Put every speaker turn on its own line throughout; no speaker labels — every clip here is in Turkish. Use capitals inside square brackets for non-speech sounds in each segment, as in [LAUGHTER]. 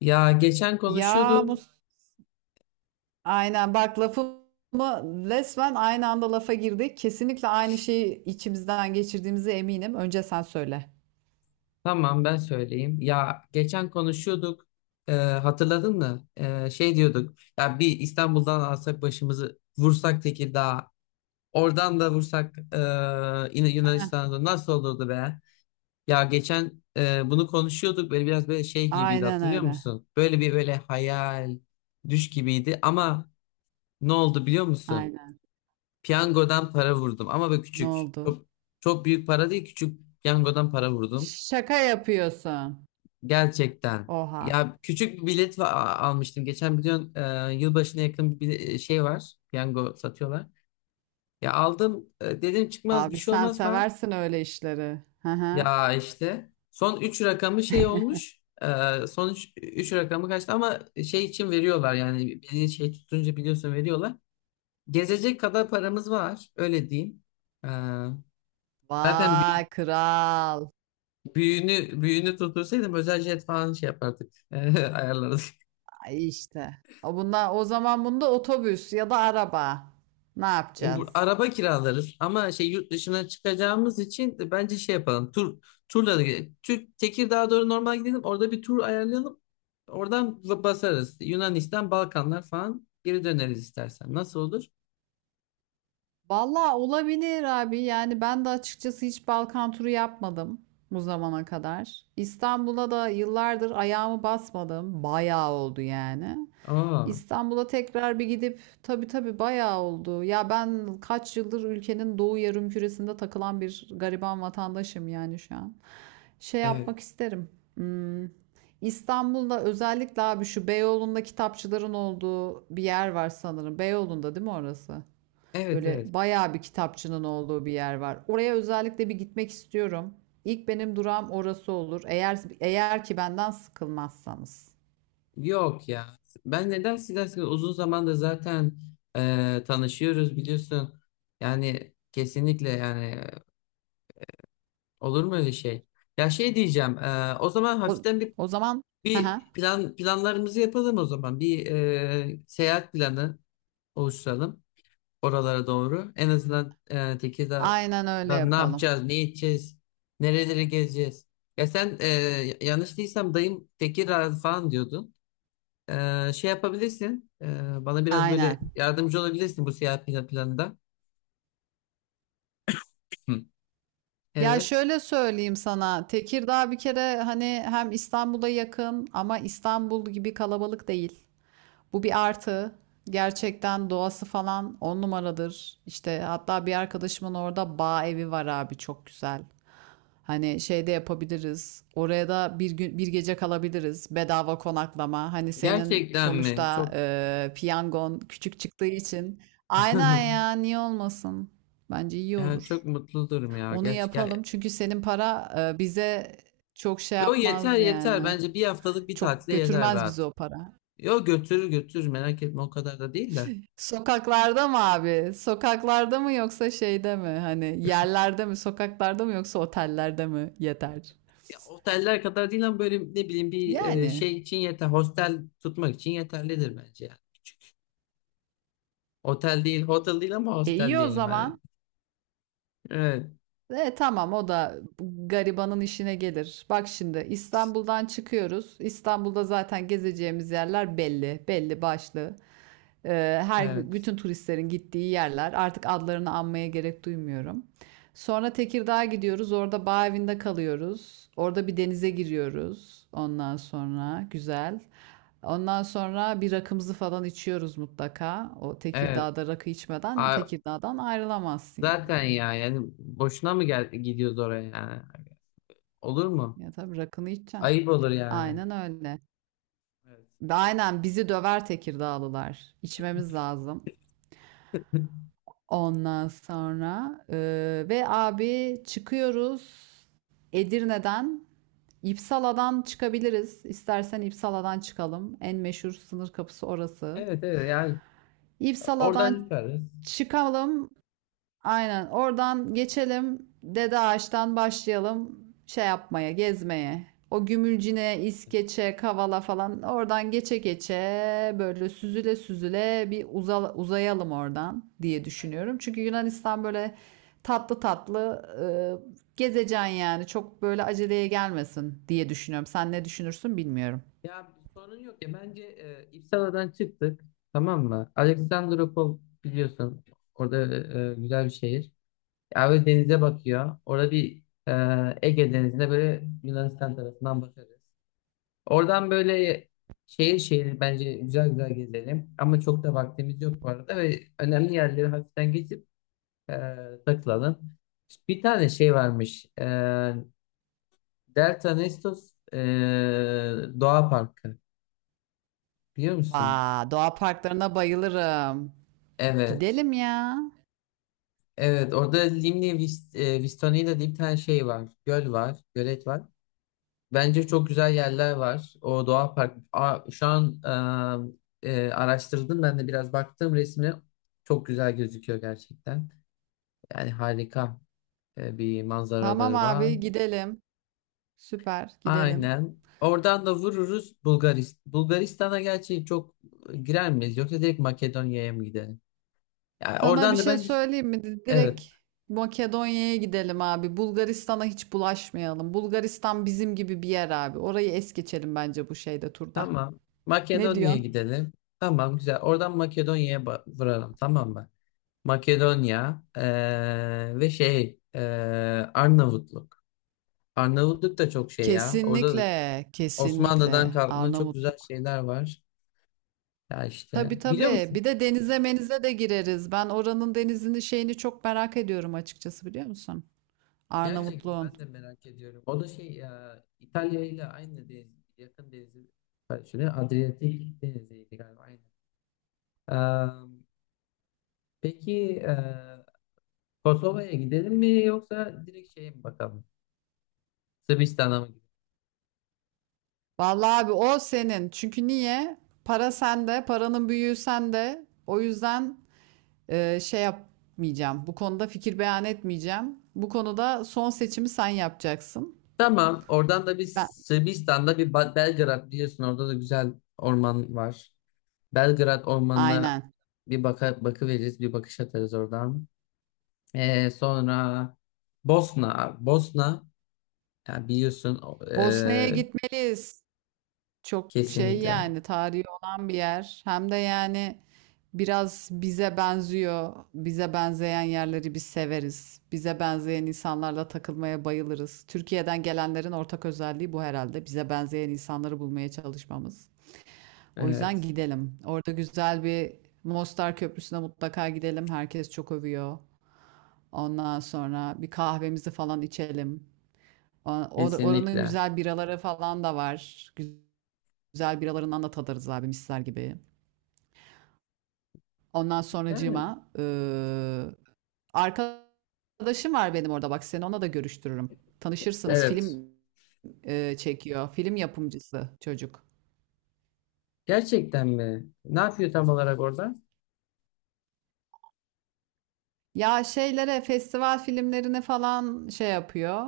Ya geçen
Ya
konuşuyorduk.
Mus aynen bak lafımı resmen aynı anda lafa girdik. Kesinlikle aynı şeyi içimizden geçirdiğimize eminim. Önce sen söyle.
Tamam, ben söyleyeyim. Ya geçen konuşuyorduk. Hatırladın mı? Şey diyorduk. Ya bir İstanbul'dan alsak başımızı vursak Tekirdağ'a. Oradan da vursak yine
Heh,
Yunanistan'da nasıl olurdu be? Ya geçen bunu konuşuyorduk. Böyle biraz böyle şey gibiydi,
aynen
hatırlıyor
öyle.
musun? Böyle bir böyle hayal, düş gibiydi. Ama ne oldu biliyor musun?
Aynen.
Piyangodan para vurdum. Ama böyle
Ne
küçük.
oldu?
Çok, çok büyük para değil, küçük piyangodan para vurdum.
Şaka yapıyorsun.
Gerçekten.
Oha.
Ya küçük bir bilet va- almıştım. Geçen biliyorsun yılbaşına yakın bir şey var. Piyango satıyorlar. Ya aldım, dedim çıkmaz, bir
Abi
şey
sen
olmaz mı?
seversin öyle işleri. Hı hı.
Ya işte son 3 rakamı şey olmuş. Son 3 rakamı kaçtı ama şey için veriyorlar, yani beni şey tutunca biliyorsun veriyorlar. Gezecek kadar paramız var, öyle diyeyim. E, Zaten
Vay kral.
büyüğünü tutursaydım özel jet falan şey yapardık. [LAUGHS] Ayarlarız.
Ay işte. O bunlar o zaman bunda otobüs ya da araba. Ne
Bu,
yapacağız?
araba kiralarız ama şey, yurt dışına çıkacağımız için de bence şey yapalım. Turla da gidelim. Türk Tekirdağ'a doğru normal gidelim. Orada bir tur ayarlayalım. Oradan basarız. Yunanistan, Balkanlar falan geri döneriz istersen. Nasıl olur?
Valla olabilir abi. Yani ben de açıkçası hiç Balkan turu yapmadım bu zamana kadar. İstanbul'a da yıllardır ayağımı basmadım. Bayağı oldu yani.
Aa,
İstanbul'a tekrar bir gidip tabii tabii bayağı oldu. Ya ben kaç yıldır ülkenin doğu yarımküresinde takılan bir gariban vatandaşım yani şu an. Şey
evet.
yapmak isterim. Hmm, İstanbul'da özellikle abi şu Beyoğlu'nda kitapçıların olduğu bir yer var sanırım. Beyoğlu'nda değil mi orası?
Evet,
Böyle
evet.
bayağı bir kitapçının olduğu bir yer var. Oraya özellikle bir gitmek istiyorum. İlk benim durağım orası olur. Eğer ki benden sıkılmazsanız.
Yok ya. Ben neden sizden? Uzun zamandır zaten tanışıyoruz biliyorsun. Yani kesinlikle yani, olur mu öyle şey? Ya şey diyeceğim. O zaman
O,
hafiften bir
o zaman [LAUGHS] hı hı.
bir plan, planlarımızı yapalım o zaman. Bir seyahat planı oluşturalım oralara doğru. En azından
Aynen öyle
Tekirdağ'dan ne
yapalım.
yapacağız, ne edeceğiz, nereleri gezeceğiz. Ya sen, yanlış değilsem dayım Tekirdağ falan diyordun. Şey yapabilirsin. Bana biraz böyle
Aynen.
yardımcı olabilirsin bu seyahat planında. Hı.
Ya
Evet.
şöyle söyleyeyim sana. Tekirdağ bir kere hani hem İstanbul'a yakın ama İstanbul gibi kalabalık değil. Bu bir artı. Gerçekten doğası falan on numaradır. İşte hatta bir arkadaşımın orada bağ evi var abi çok güzel. Hani şey de yapabiliriz. Oraya da bir gün bir gece kalabiliriz. Bedava konaklama. Hani senin
Gerçekten mi?
sonuçta
Çok.
piyangon küçük çıktığı için. Aynen
[LAUGHS]
ya niye olmasın? Bence iyi
Ya çok
olur.
mutlu durum ya.
Onu
Gerçekten.
yapalım. Çünkü senin para bize çok şey
Yo, yeter
yapmaz
yeter.
yani.
Bence bir haftalık bir
Çok
tatile yeter
götürmez bizi
rahat.
o para.
Yo, götürür götürür, merak etme, o kadar da değil de.
Sokaklarda mı abi? Sokaklarda mı yoksa şeyde mi? Hani yerlerde mi? Sokaklarda mı yoksa otellerde mi? Yeter.
Ya, oteller kadar değil ama böyle ne bileyim bir
Yani.
şey için yeter. Hostel tutmak için yeterlidir bence yani. Otel değil, hotel değil ama
E
hostel
iyi o
diyelim hadi.
zaman.
Evet,
E tamam o da garibanın işine gelir. Bak şimdi İstanbul'dan çıkıyoruz. İstanbul'da zaten gezeceğimiz yerler belli, belli başlı. Her
evet,
bütün turistlerin gittiği yerler. Artık adlarını anmaya gerek duymuyorum. Sonra Tekirdağ'a gidiyoruz. Orada bağ evinde kalıyoruz. Orada bir denize giriyoruz. Ondan sonra güzel. Ondan sonra bir rakımızı falan içiyoruz mutlaka. O
evet.
Tekirdağ'da rakı içmeden
A-
Tekirdağ'dan ayrılamazsın
Zaten
yani.
ya yani boşuna mı gel gidiyoruz oraya yani? Olur mu?
Ya tabii rakını içeceksin.
Ayıp olur yani.
Aynen öyle.
Evet.
Aynen bizi döver Tekirdağlılar. İçmemiz lazım.
[LAUGHS]
Ondan sonra ve abi çıkıyoruz Edirne'den. İpsala'dan çıkabiliriz. İstersen İpsala'dan çıkalım. En meşhur sınır kapısı orası.
Evet, evet yani oradan
İpsala'dan
çıkarız.
çıkalım. Aynen. Oradan geçelim. Dede Ağaç'tan başlayalım şey yapmaya, gezmeye. O Gümülcine, İskeçe, Kavala falan oradan geçe geçe böyle süzüle süzüle bir uzayalım oradan diye düşünüyorum. Çünkü Yunanistan böyle tatlı tatlı gezeceksin yani. Çok böyle aceleye gelmesin diye düşünüyorum. Sen ne düşünürsün bilmiyorum.
Ya sorun yok ya. Bence İpsala'dan çıktık, tamam mı? Alexandropol biliyorsun, orada güzel bir şehir. Ya böyle denize bakıyor. Orada bir, Ege Denizi'ne böyle Yunanistan tarafından bakarız. Oradan böyle şehir şehir bence güzel güzel gezelim. Ama çok da vaktimiz yok bu arada ve önemli yerleri hafiften geçip e, takılalım. Bir tane şey varmış. Delta Nestos, Doğa Parkı, biliyor musun?
Vaa, doğa parklarına bayılırım.
Evet.
Gidelim ya.
Evet, orada Limni Vistonya'da diye bir tane şey var. Göl var. Gölet var. Bence çok güzel yerler var. O doğa park. Aa, şu an araştırdım, ben de biraz baktım resmi. Çok güzel gözüküyor gerçekten. Yani harika bir
Tamam
manzaraları var.
abi gidelim. Süper gidelim.
Aynen. Oradan da vururuz Bulgaristan. Bulgaristan'a gerçi çok girer miyiz, yoksa direkt Makedonya'ya mı gidelim? Yani
Sana bir
oradan da
şey
bence
söyleyeyim mi?
evet.
Direkt Makedonya'ya gidelim abi. Bulgaristan'a hiç bulaşmayalım. Bulgaristan bizim gibi bir yer abi. Orayı es geçelim bence bu şeyde turda.
Tamam.
Ne
Makedonya'ya
diyorsun?
gidelim. Tamam, güzel. Oradan Makedonya'ya vuralım, tamam mı? Makedonya, ve şey, Arnavutluk. Arnavutluk da çok şey ya. Orada da
Kesinlikle,
Osmanlı'dan
kesinlikle
kalma çok güzel
Arnavutluk.
şeyler var. Ya
Tabii
işte, biliyor
tabii.
musun?
Bir de denize menize de gireriz. Ben oranın denizini şeyini çok merak ediyorum açıkçası biliyor musun?
Gerçekten
Arnavutluğun.
ben de merak ediyorum. O da şey ya, İtalya ile aynı deniz, yakın denizi paylaşıyor. Adriyatik deniziydi galiba, aynı. Eee, peki Kosova'ya gidelim mi, yoksa direkt şeye mi bakalım? Sırbistan'a mı gidelim?
Vallahi abi o senin. Çünkü niye? Para sende, paranın büyüğü sende. O yüzden şey yapmayacağım. Bu konuda fikir beyan etmeyeceğim. Bu konuda son seçimi sen yapacaksın.
Tamam. Oradan da biz
Ben,
Sırbistan'da bir Belgrad, biliyorsun, orada da güzel orman var. Belgrad ormanına
aynen.
bir bakı veririz, bir bakış atarız oradan. Sonra Bosna, ya biliyorsun
Bosna'ya gitmeliyiz. Çok şey
kesinlikle.
yani tarihi olan bir yer. Hem de yani biraz bize benziyor. Bize benzeyen yerleri biz severiz. Bize benzeyen insanlarla takılmaya bayılırız. Türkiye'den gelenlerin ortak özelliği bu herhalde. Bize benzeyen insanları bulmaya çalışmamız. O yüzden
Evet,
gidelim. Orada güzel bir Mostar Köprüsü'ne mutlaka gidelim. Herkes çok övüyor. Ondan sonra bir kahvemizi falan içelim. Oranın
kesinlikle.
güzel biraları falan da var. Güzel biralarından da tadarız abi misler gibi. Ondan
Yani
sonracığıma arkadaşım var benim orada bak seni ona da görüştürürüm. Tanışırsınız.
evet.
Film çekiyor. Film yapımcısı çocuk.
Gerçekten mi? Ne yapıyor tam olarak orada?
Ya şeylere, festival filmlerine falan şey yapıyor,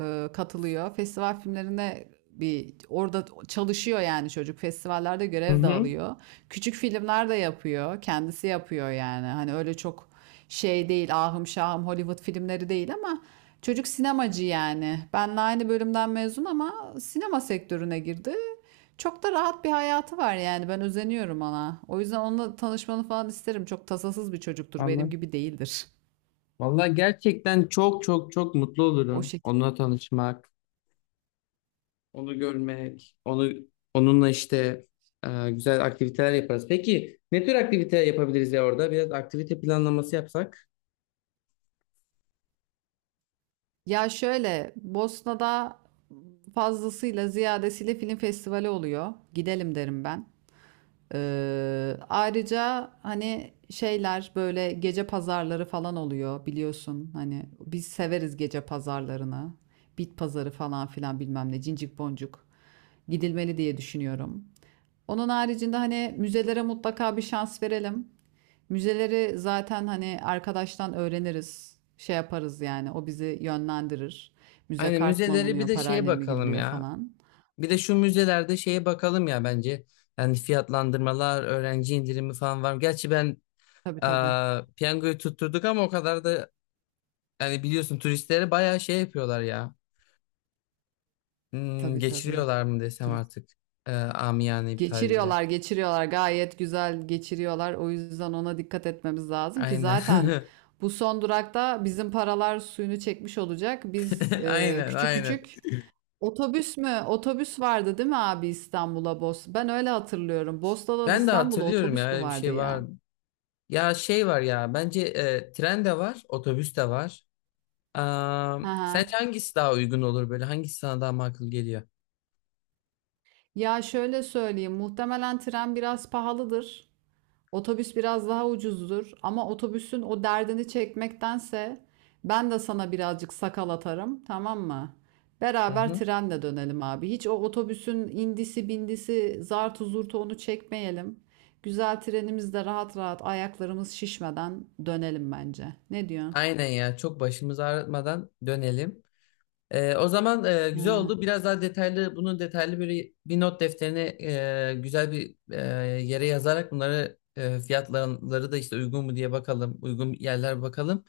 katılıyor. Festival filmlerine bir orada çalışıyor yani çocuk. Festivallerde
Hı
görev de
hı.
alıyor. Küçük filmler de yapıyor, kendisi yapıyor yani. Hani öyle çok şey değil, ahım şahım Hollywood filmleri değil ama çocuk sinemacı yani. Benle aynı bölümden mezun ama sinema sektörüne girdi. Çok da rahat bir hayatı var yani. Ben özeniyorum ona. O yüzden onunla tanışmanı falan isterim. Çok tasasız bir çocuktur. Benim
Anladım.
gibi değildir.
Vallahi gerçekten çok çok çok mutlu
O
olurum.
şekilde.
Onunla tanışmak, onu görmek, onunla işte güzel aktiviteler yaparız. Peki ne tür aktivite yapabiliriz ya orada? Biraz aktivite planlaması yapsak.
Ya şöyle Bosna'da fazlasıyla ziyadesiyle film festivali oluyor. Gidelim derim ben. Ayrıca hani şeyler böyle gece pazarları falan oluyor biliyorsun. Hani biz severiz gece pazarlarını. Bit pazarı falan filan bilmem ne cincik boncuk gidilmeli diye düşünüyorum. Onun haricinde hani müzelere mutlaka bir şans verelim. Müzeleri zaten hani arkadaştan öğreniriz. Şey yaparız yani o bizi yönlendirir. Müze
Aynen,
kart mı
müzeleri bir
alınıyor,
de şeye
parayla mı
bakalım
giriliyor
ya.
falan.
Bir de şu müzelerde şeye bakalım ya bence. Yani fiyatlandırmalar, öğrenci indirimi falan var mı? Gerçi ben
Tabii
e,
tabii.
piyangoyu tutturduk ama o kadar da yani, biliyorsun turistlere bayağı şey yapıyorlar ya. Hmm,
Tabii tabii.
geçiriyorlar mı desem
Turist.
artık, amiyane bir tabirle.
Geçiriyorlar, geçiriyorlar. Gayet güzel geçiriyorlar. O yüzden ona dikkat etmemiz lazım ki
Aynen.
zaten
[LAUGHS]
bu son durakta bizim paralar suyunu çekmiş olacak. Biz
Aynen,
küçük
aynen.
küçük Otobüs mü? Otobüs vardı değil mi abi İstanbul'a Bos? Ben öyle hatırlıyorum. Bosna'dan
Ben de
İstanbul'a
hatırlıyorum ya,
otobüs mü
öyle bir
vardı
şey
ya?
var. Ya şey var ya, bence tren de var, otobüs de var. Aa,
Hı hı.
sence hangisi daha uygun olur böyle? Hangisi sana daha makul geliyor?
Ya şöyle söyleyeyim, muhtemelen tren biraz pahalıdır. Otobüs biraz daha ucuzdur ama otobüsün o derdini çekmektense ben de sana birazcık sakal atarım, tamam mı?
Hı
Beraber
hı.
trenle dönelim abi. Hiç o otobüsün indisi bindisi zartu zurtu onu çekmeyelim. Güzel trenimizde rahat rahat ayaklarımız şişmeden dönelim bence. Ne diyorsun?
Aynen ya, çok başımızı ağrıtmadan dönelim. O zaman güzel
Aynen.
oldu. Biraz daha detaylı, bunun detaylı böyle bir not defterine, güzel bir yere yazarak bunları, fiyatları da işte uygun mu diye bakalım, uygun yerler bakalım.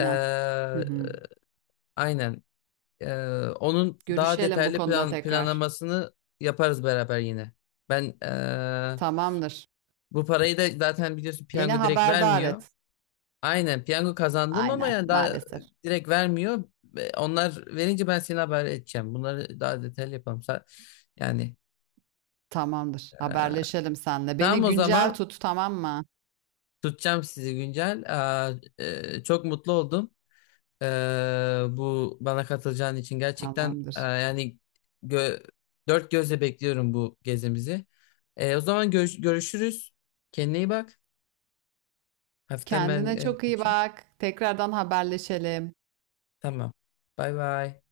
Ee,
Hı hı.
aynen. Ee, Onun daha
Görüşelim bu
detaylı
konuda tekrar.
planlamasını yaparız beraber yine. Ben,
Tamamdır.
bu parayı da zaten biliyorsun
Beni
piyango direkt
haberdar
vermiyor.
et.
Aynen, piyango kazandım ama
Aynen,
yani daha
maalesef.
direkt vermiyor. Ve onlar verince ben seni haber edeceğim. Bunları daha detaylı yapalım. Yani
Tamamdır. Haberleşelim seninle.
tamam,
Beni
o
güncel
zaman
tut, tamam mı?
tutacağım sizi güncel. Aa, çok mutlu oldum. Ee, Bu bana katılacağın için gerçekten,
Tamamdır.
yani gö- dört gözle bekliyorum bu gezimizi. O zaman görüşürüz. Kendine iyi bak. Hafiften ben
Kendine çok iyi
kaçayım.
bak. Tekrardan haberleşelim.
Tamam. Bay bay.